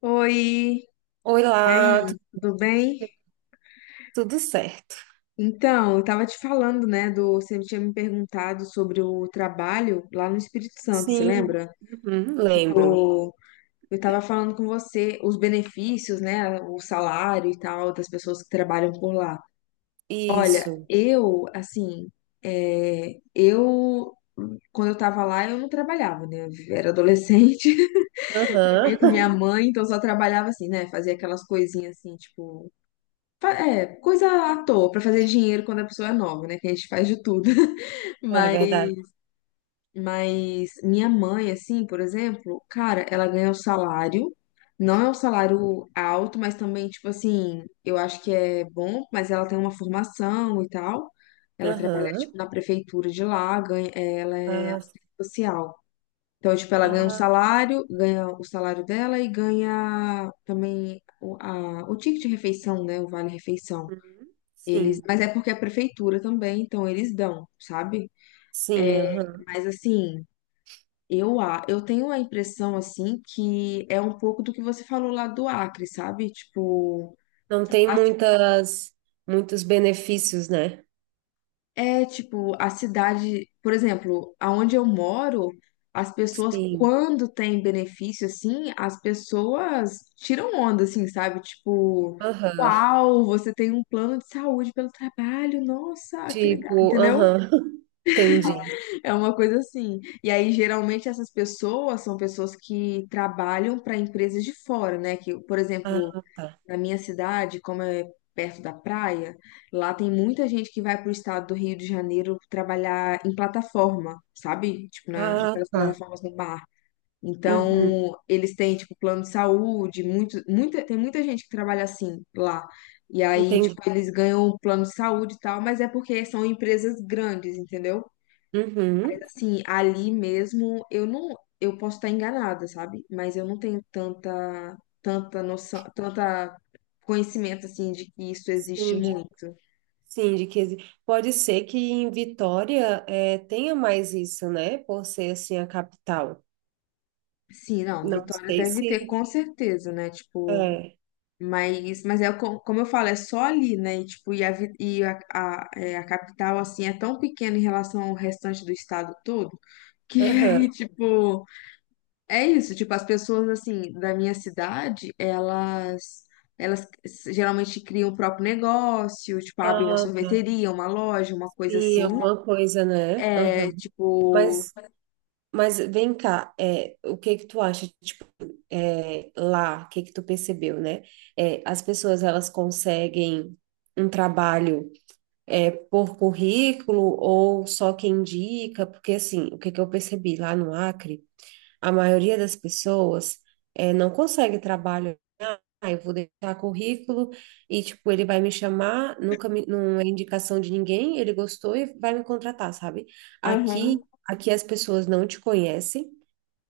Oi, Oi e lá, aí, tudo bem? tudo certo? Então, eu tava te falando, né, você tinha me perguntado sobre o trabalho lá no Espírito Santo, você Sim, lembra? uhum, lembro. Tipo, eu tava falando com você os benefícios, né, o salário e tal das pessoas que trabalham por lá. Olha, Isso. assim, é, eu, quando eu tava lá, eu não trabalhava, né, eu era adolescente, vivia com minha Aham. mãe, então eu só trabalhava assim, né, fazia aquelas coisinhas assim, tipo é, coisa à toa pra fazer dinheiro quando a pessoa é nova, né? Que a gente faz de tudo. É Mas, verdade. mas minha mãe, assim, por exemplo, cara, ela ganha o salário. Não é um salário alto, mas também, tipo assim, eu acho que é bom, mas ela tem uma formação e tal. Ela trabalha, Aham. tipo, na prefeitura de lá, ganha, é, ela é Ah, assistente social. Então, tipo, ela ganha um ah, salário, ganha o salário dela e ganha também o ticket de refeição, né? O vale-refeição. uhum. Eles, Sim, mas é porque é a prefeitura também, então eles dão, sabe? sim, aham. Mas assim, eu tenho a impressão assim que é um pouco do que você falou lá do Acre, sabe? Tipo, Não tem a ci- muitas, muitos benefícios, né? é tipo a cidade, por exemplo, aonde eu moro, as pessoas Sim. quando tem benefício assim, as pessoas tiram onda assim, sabe? Tipo, Aham. uau, você tem um plano de saúde pelo trabalho, nossa, que legal, Tipo, entendeu? aham. Entendi. É uma coisa assim. E aí, geralmente, essas pessoas são pessoas que trabalham para empresas de fora, né? Que, por Ah, exemplo, tá. na minha cidade, como é perto da praia, lá tem muita gente que vai para o estado do Rio de Janeiro trabalhar em plataforma, sabe? Tipo, Ah, naquelas tá. plataformas no mar. Uhum. Então, eles têm, tipo, plano de saúde, muito, muita, tem muita gente que trabalha assim lá. E aí, Entendi. tipo, eles ganham um plano de saúde e tal, mas é porque são empresas grandes, entendeu? Uhum. Assim, ali mesmo, eu não, eu posso estar enganada, sabe? Mas eu não tenho tanta noção, tanta conhecimento assim de que isso existe Sim, muito. Sim, de 15. Pode ser que em Vitória tenha mais isso, né? Por ser assim a capital. Sim, não, Não Vitória sei deve ter se com certeza, né? Tipo, é. mas, como eu falo, é só ali, né? E, tipo, e a capital assim é tão pequena em relação ao restante do estado todo que Aham. aí, tipo é isso, tipo, as pessoas assim da minha cidade, elas geralmente criam o próprio negócio, tipo, abrem uma Ah, tá. sorveteria, uma loja, uma coisa Sim, assim. alguma coisa, né? É, Aham. tipo, Mas, mas vem cá, é, o que que tu acha? Tipo, é, lá, o que que tu percebeu, né? É, as pessoas elas conseguem um trabalho é, por currículo ou só quem indica? Porque assim, o que que eu percebi lá no Acre? A maioria das pessoas não consegue trabalho. Ah, eu vou deixar currículo e, tipo, ele vai me chamar, nunca me, não é indicação de ninguém, ele gostou e vai me contratar, sabe? aham, Aqui as pessoas não te conhecem.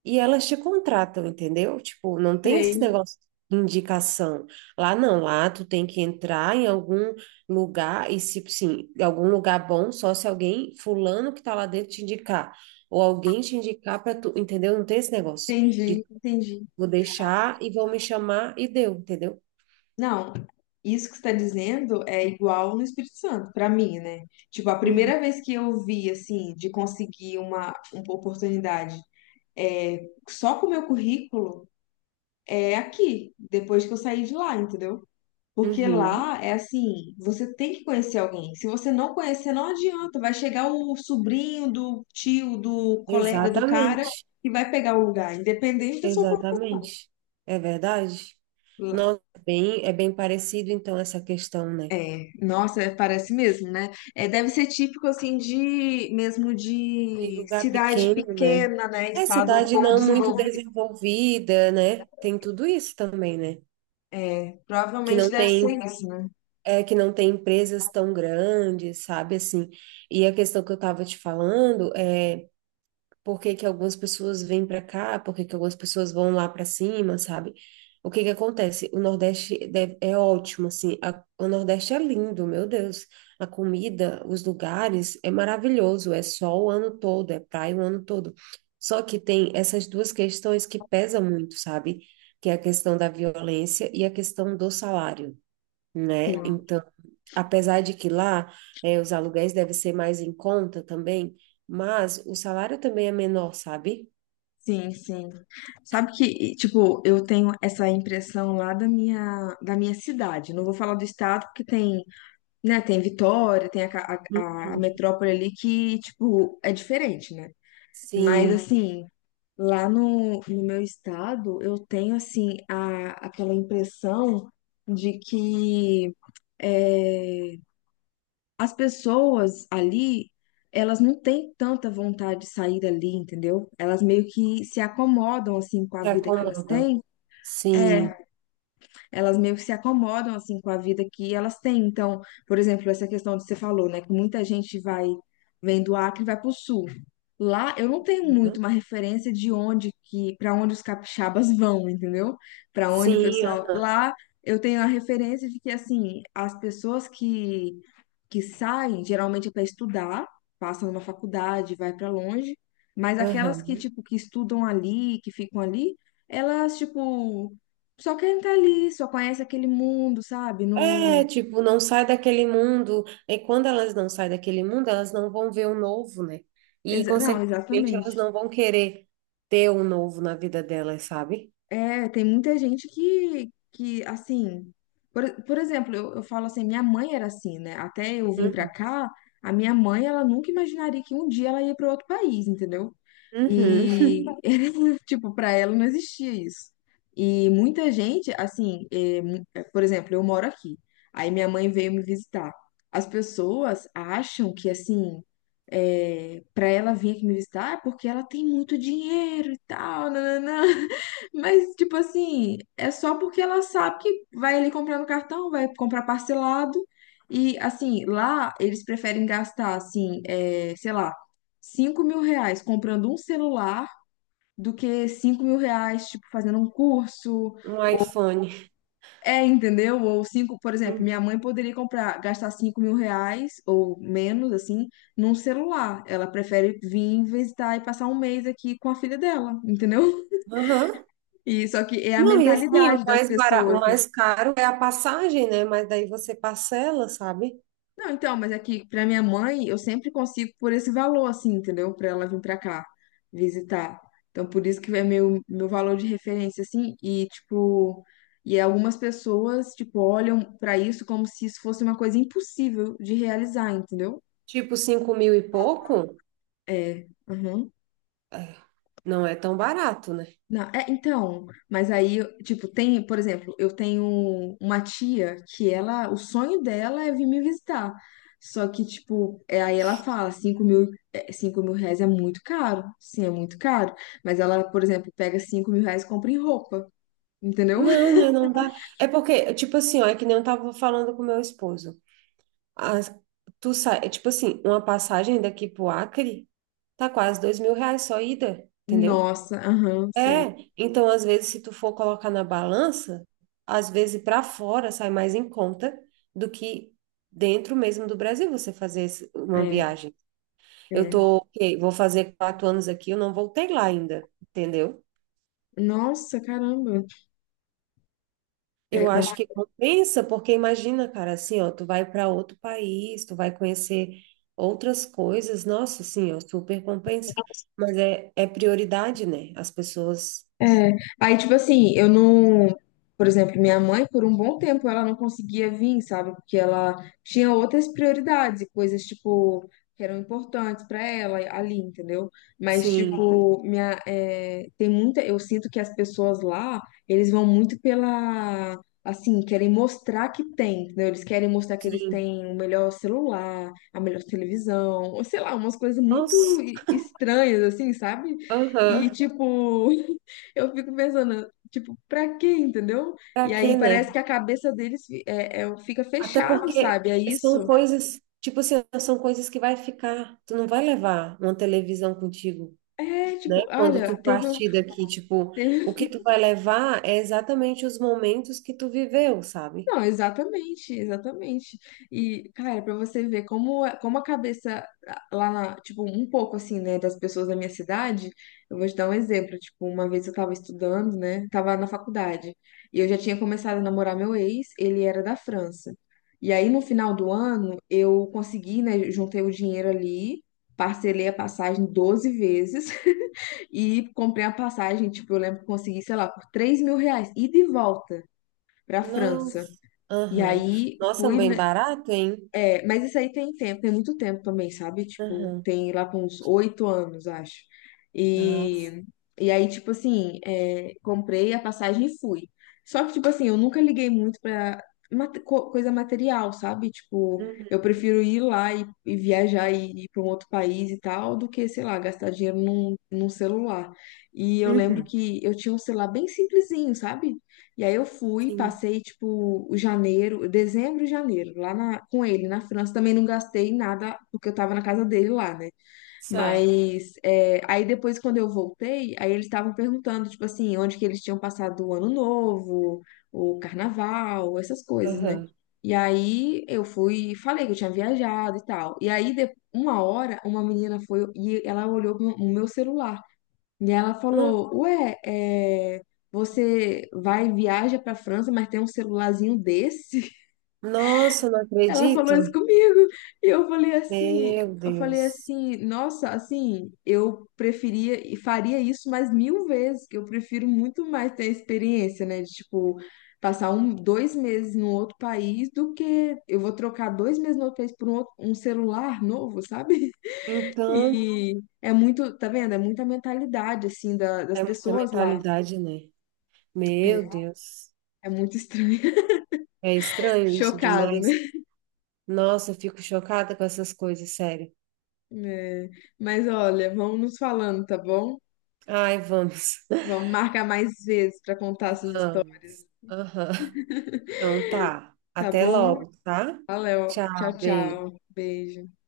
E elas te contratam, entendeu? Tipo, não tem esse sei, negócio de indicação. Lá não, lá tu tem que entrar em algum lugar e se, sim, em algum lugar bom, só se alguém, fulano que tá lá dentro te indicar, ou alguém te indicar para tu, entendeu? Não tem esse negócio de entendi, entendi. vou deixar e vão me chamar e deu, entendeu? Não, isso que você está dizendo é igual no Espírito Santo, para mim, né? Tipo, a Uhum. primeira vez que eu vi assim de conseguir uma oportunidade é, só com o meu currículo é aqui, depois que eu saí de lá, entendeu? Porque Uhum. lá é assim, você tem que conhecer alguém. Se você não conhecer, não adianta. Vai chegar o sobrinho do tio, do colega do cara Exatamente. que vai pegar o lugar, independente da sua formação. Exatamente. É verdade? Lá- Nossa, bem, é bem parecido então essa questão, né? nossa, é, parece mesmo, né? É, deve ser típico assim de mesmo De de lugar cidade pequeno, né? pequena, né? É Estado um cidade pouco não muito desenvolvido. desenvolvida, né? Tem tudo isso também, né? Que Provavelmente não deve ser tem, isso, né? é, que não tem empresas tão grandes, sabe? Assim, e a questão que eu estava te falando é por que que algumas pessoas vêm para cá, por que que algumas pessoas vão lá para cima, sabe? O que que acontece? É ótimo, assim, o Nordeste é lindo, meu Deus. A comida, os lugares, é maravilhoso, é sol o ano todo, é praia o ano todo. Só que tem essas duas questões que pesam muito, sabe? Que é a questão da violência e a questão do salário, né? Sim. Então, apesar de que lá os aluguéis devem ser mais em conta também, mas o salário também é menor, sabe? Sim, sim. Sabe que, tipo, eu tenho essa impressão lá da minha cidade. Não vou falar do estado, porque tem, né, tem Vitória, tem a, ca- Hum. a, a metrópole ali que, tipo, é diferente, né? Mas, Sim, sim. Assim, lá no meu estado, eu tenho, assim, a, aquela impressão de que eh, as pessoas ali, elas não têm tanta vontade de sair dali, entendeu? Elas meio que se acomodam assim com a se vida que elas acomodam. têm. É, Sim. elas meio que se acomodam assim com a vida que elas têm. Então, por exemplo, essa questão que você falou, né, que muita gente vai vem do Acre e vai para o sul. Lá eu não tenho muito Uhum. uma referência de onde que para onde os capixabas vão, entendeu? Para onde o Sim, pessoal lá eu tenho a referência de que assim, as pessoas que saem, geralmente é para estudar, passam numa faculdade, vai para longe, mas aquelas aham. que, tipo, que estudam ali, que ficam ali, elas, tipo, só querem estar ali, só conhecem aquele mundo, sabe? É, Não, tipo, não sai daquele mundo. E quando elas não saem daquele mundo, elas não vão ver o novo, né? E, não, consequentemente, elas exatamente. não vão querer ter o novo na vida delas, sabe? É, tem muita gente que assim, por exemplo, eu falo assim, minha mãe era assim, né? Até eu vim pra Uhum. cá, a minha mãe, ela nunca imaginaria que um dia ela ia para outro país, entendeu? Uhum. E, tipo, pra ela não existia isso. E muita gente, assim, é, por exemplo, eu moro aqui, aí minha mãe veio me visitar. As pessoas acham que, assim, é, para ela vir aqui me visitar é porque ela tem muito dinheiro e tal, nananã. Mas, tipo assim, é só porque ela sabe que vai ali comprar no cartão, vai comprar parcelado. E, assim, lá eles preferem gastar, assim, é, sei lá, R$ 5.000 comprando um celular do que R$ 5.000, tipo, fazendo um curso. Um Ou, iPhone. é, entendeu? Ou cinco, por exemplo, Uhum. minha mãe poderia comprar, gastar R$ 5.000 ou menos, assim, num celular. Ela prefere vir visitar e passar um mês aqui com a filha dela, entendeu? Aham. E só que é a Não, e assim, o mentalidade das mais barato, o pessoas, né? mais caro é a passagem, né? Mas daí você parcela, sabe? Não, então, mas é que pra minha mãe, eu sempre consigo por esse valor, assim, entendeu? Pra ela vir pra cá visitar. Então, por isso que é meu valor de referência, assim, e tipo, e algumas pessoas, tipo, olham pra isso como se isso fosse uma coisa impossível de realizar, entendeu? Tipo, 5.000 e pouco, É, aham. não é tão barato, né? Não, é, então, mas aí, tipo, tem, por exemplo, eu tenho uma tia que ela, o sonho dela é vir me visitar. Só que, tipo, é, aí ela fala, 5.000, é, cinco mil reais é muito caro. Sim, é muito caro. Mas ela, por exemplo, pega R$ 5.000 e compra em roupa, entendeu? Não, né? Não dá. É porque, tipo assim, ó, é que nem eu tava falando com meu esposo. As- tu sai, é tipo assim, uma passagem daqui pro Acre tá quase R$ 2.000 só ida, entendeu? Nossa, aham, sei. É, então às vezes se tu for colocar na balança, às vezes para fora sai mais em conta do que dentro mesmo do Brasil você fazer uma É, viagem. Eu é. tô, ok, vou fazer 4 anos aqui, eu não voltei lá ainda, entendeu? Nossa, caramba. É, Eu acho que compensa, porque imagina, cara, assim, ó, tu vai para outro país, tu vai conhecer outras coisas, nossa, assim, ó, super compensa. Mas é, é prioridade, né? As pessoas, é, aí, tipo assim, eu não. Por exemplo, minha mãe, por um bom tempo, ela não conseguia vir, sabe? Porque ela tinha outras prioridades e coisas, tipo, que eram importantes pra ela ali, entendeu? Mas, sim, tipo, minha, é, tem muita. Eu sinto que as pessoas lá, eles vão muito pela. Assim, querem mostrar que tem, entendeu? Eles querem mostrar que eles sim, têm o melhor celular, a melhor televisão, ou sei lá, umas coisas muito nossa, estranhas, assim, sabe? aham. E, tipo. Eu fico pensando, tipo, pra quê, entendeu? E Pra aí quê, né? parece que a cabeça deles fica Até fechado, porque sabe? É são isso. coisas, tipo assim, são coisas que vai ficar, tu não vai levar uma televisão contigo, É, né? tipo, Quando olha, tu partir daqui, tipo, o teve. que tu vai levar é exatamente os momentos que tu viveu, sabe? Não, exatamente, exatamente. E, cara, pra você ver como, como a cabeça ah, lá na, tipo, um pouco assim, né, das pessoas da minha cidade, eu vou te dar um exemplo. Tipo, uma vez eu tava estudando, né, tava na faculdade, e eu já tinha começado a namorar meu ex, ele era da França. E aí, no final do ano, eu consegui, né, juntei o dinheiro ali, parcelei a passagem 12 vezes e comprei a passagem, tipo, eu lembro que consegui, sei lá, por R$ 3.000, ida e de volta pra França. Nossa, E aham. aí Nossa, é um fui, bem né, barato, hein? é, mas isso aí tem tempo, tem muito tempo também, sabe? Tipo, Aham. tem lá com uns 8 anos, acho. Tá. E, e aí, tipo assim, é, comprei a passagem e fui. Só que, tipo assim, eu nunca liguei muito pra coisa material, sabe? Tipo, eu Uhum. prefiro ir lá e viajar e ir pra um outro país e tal, do que, sei lá, gastar dinheiro num celular. E eu lembro Uhum. que eu tinha um celular bem simplesinho, sabe? E aí eu fui, Sim. passei tipo o janeiro, dezembro e janeiro, com ele na França. Também não gastei nada, porque eu tava na casa dele lá, né? Certo. Mas é, aí depois, quando eu voltei, aí eles estavam perguntando, tipo assim, onde que eles tinham passado o ano novo, o carnaval, essas coisas, né? Aham. E aí eu fui, e falei que eu tinha viajado e tal. E aí, uma hora, uma menina foi e ela olhou o meu celular. E ela Ah, falou: Ué, é, você vai, viaja pra França, mas tem um celularzinho desse? nossa, não Ela falou isso acredito. comigo. E eu falei assim: Meu eu falei Deus. assim, nossa, assim, eu preferia e faria isso mais 1.000 vezes, que eu prefiro muito mais ter a experiência, né? De tipo, passar um, 2 meses num outro país do que eu vou trocar 2 meses no outro país por um, um celular novo, sabe? Então, E. É muito, tá vendo? É muita mentalidade, assim, das é muita pessoas lá. mentalidade, né? Meu É, Deus, é muito estranho. é estranho isso Chocado, né? demais. Nossa, eu fico chocada com essas coisas, sério. É. Mas olha, vamos nos falando, tá bom? Ai, vamos, Vamos marcar mais vezes pra contar essas histórias, vamos. Aham. Então tá, tá até bom? logo, tá? Valeu. Tchau, Tchau, beijo. tchau. Beijo.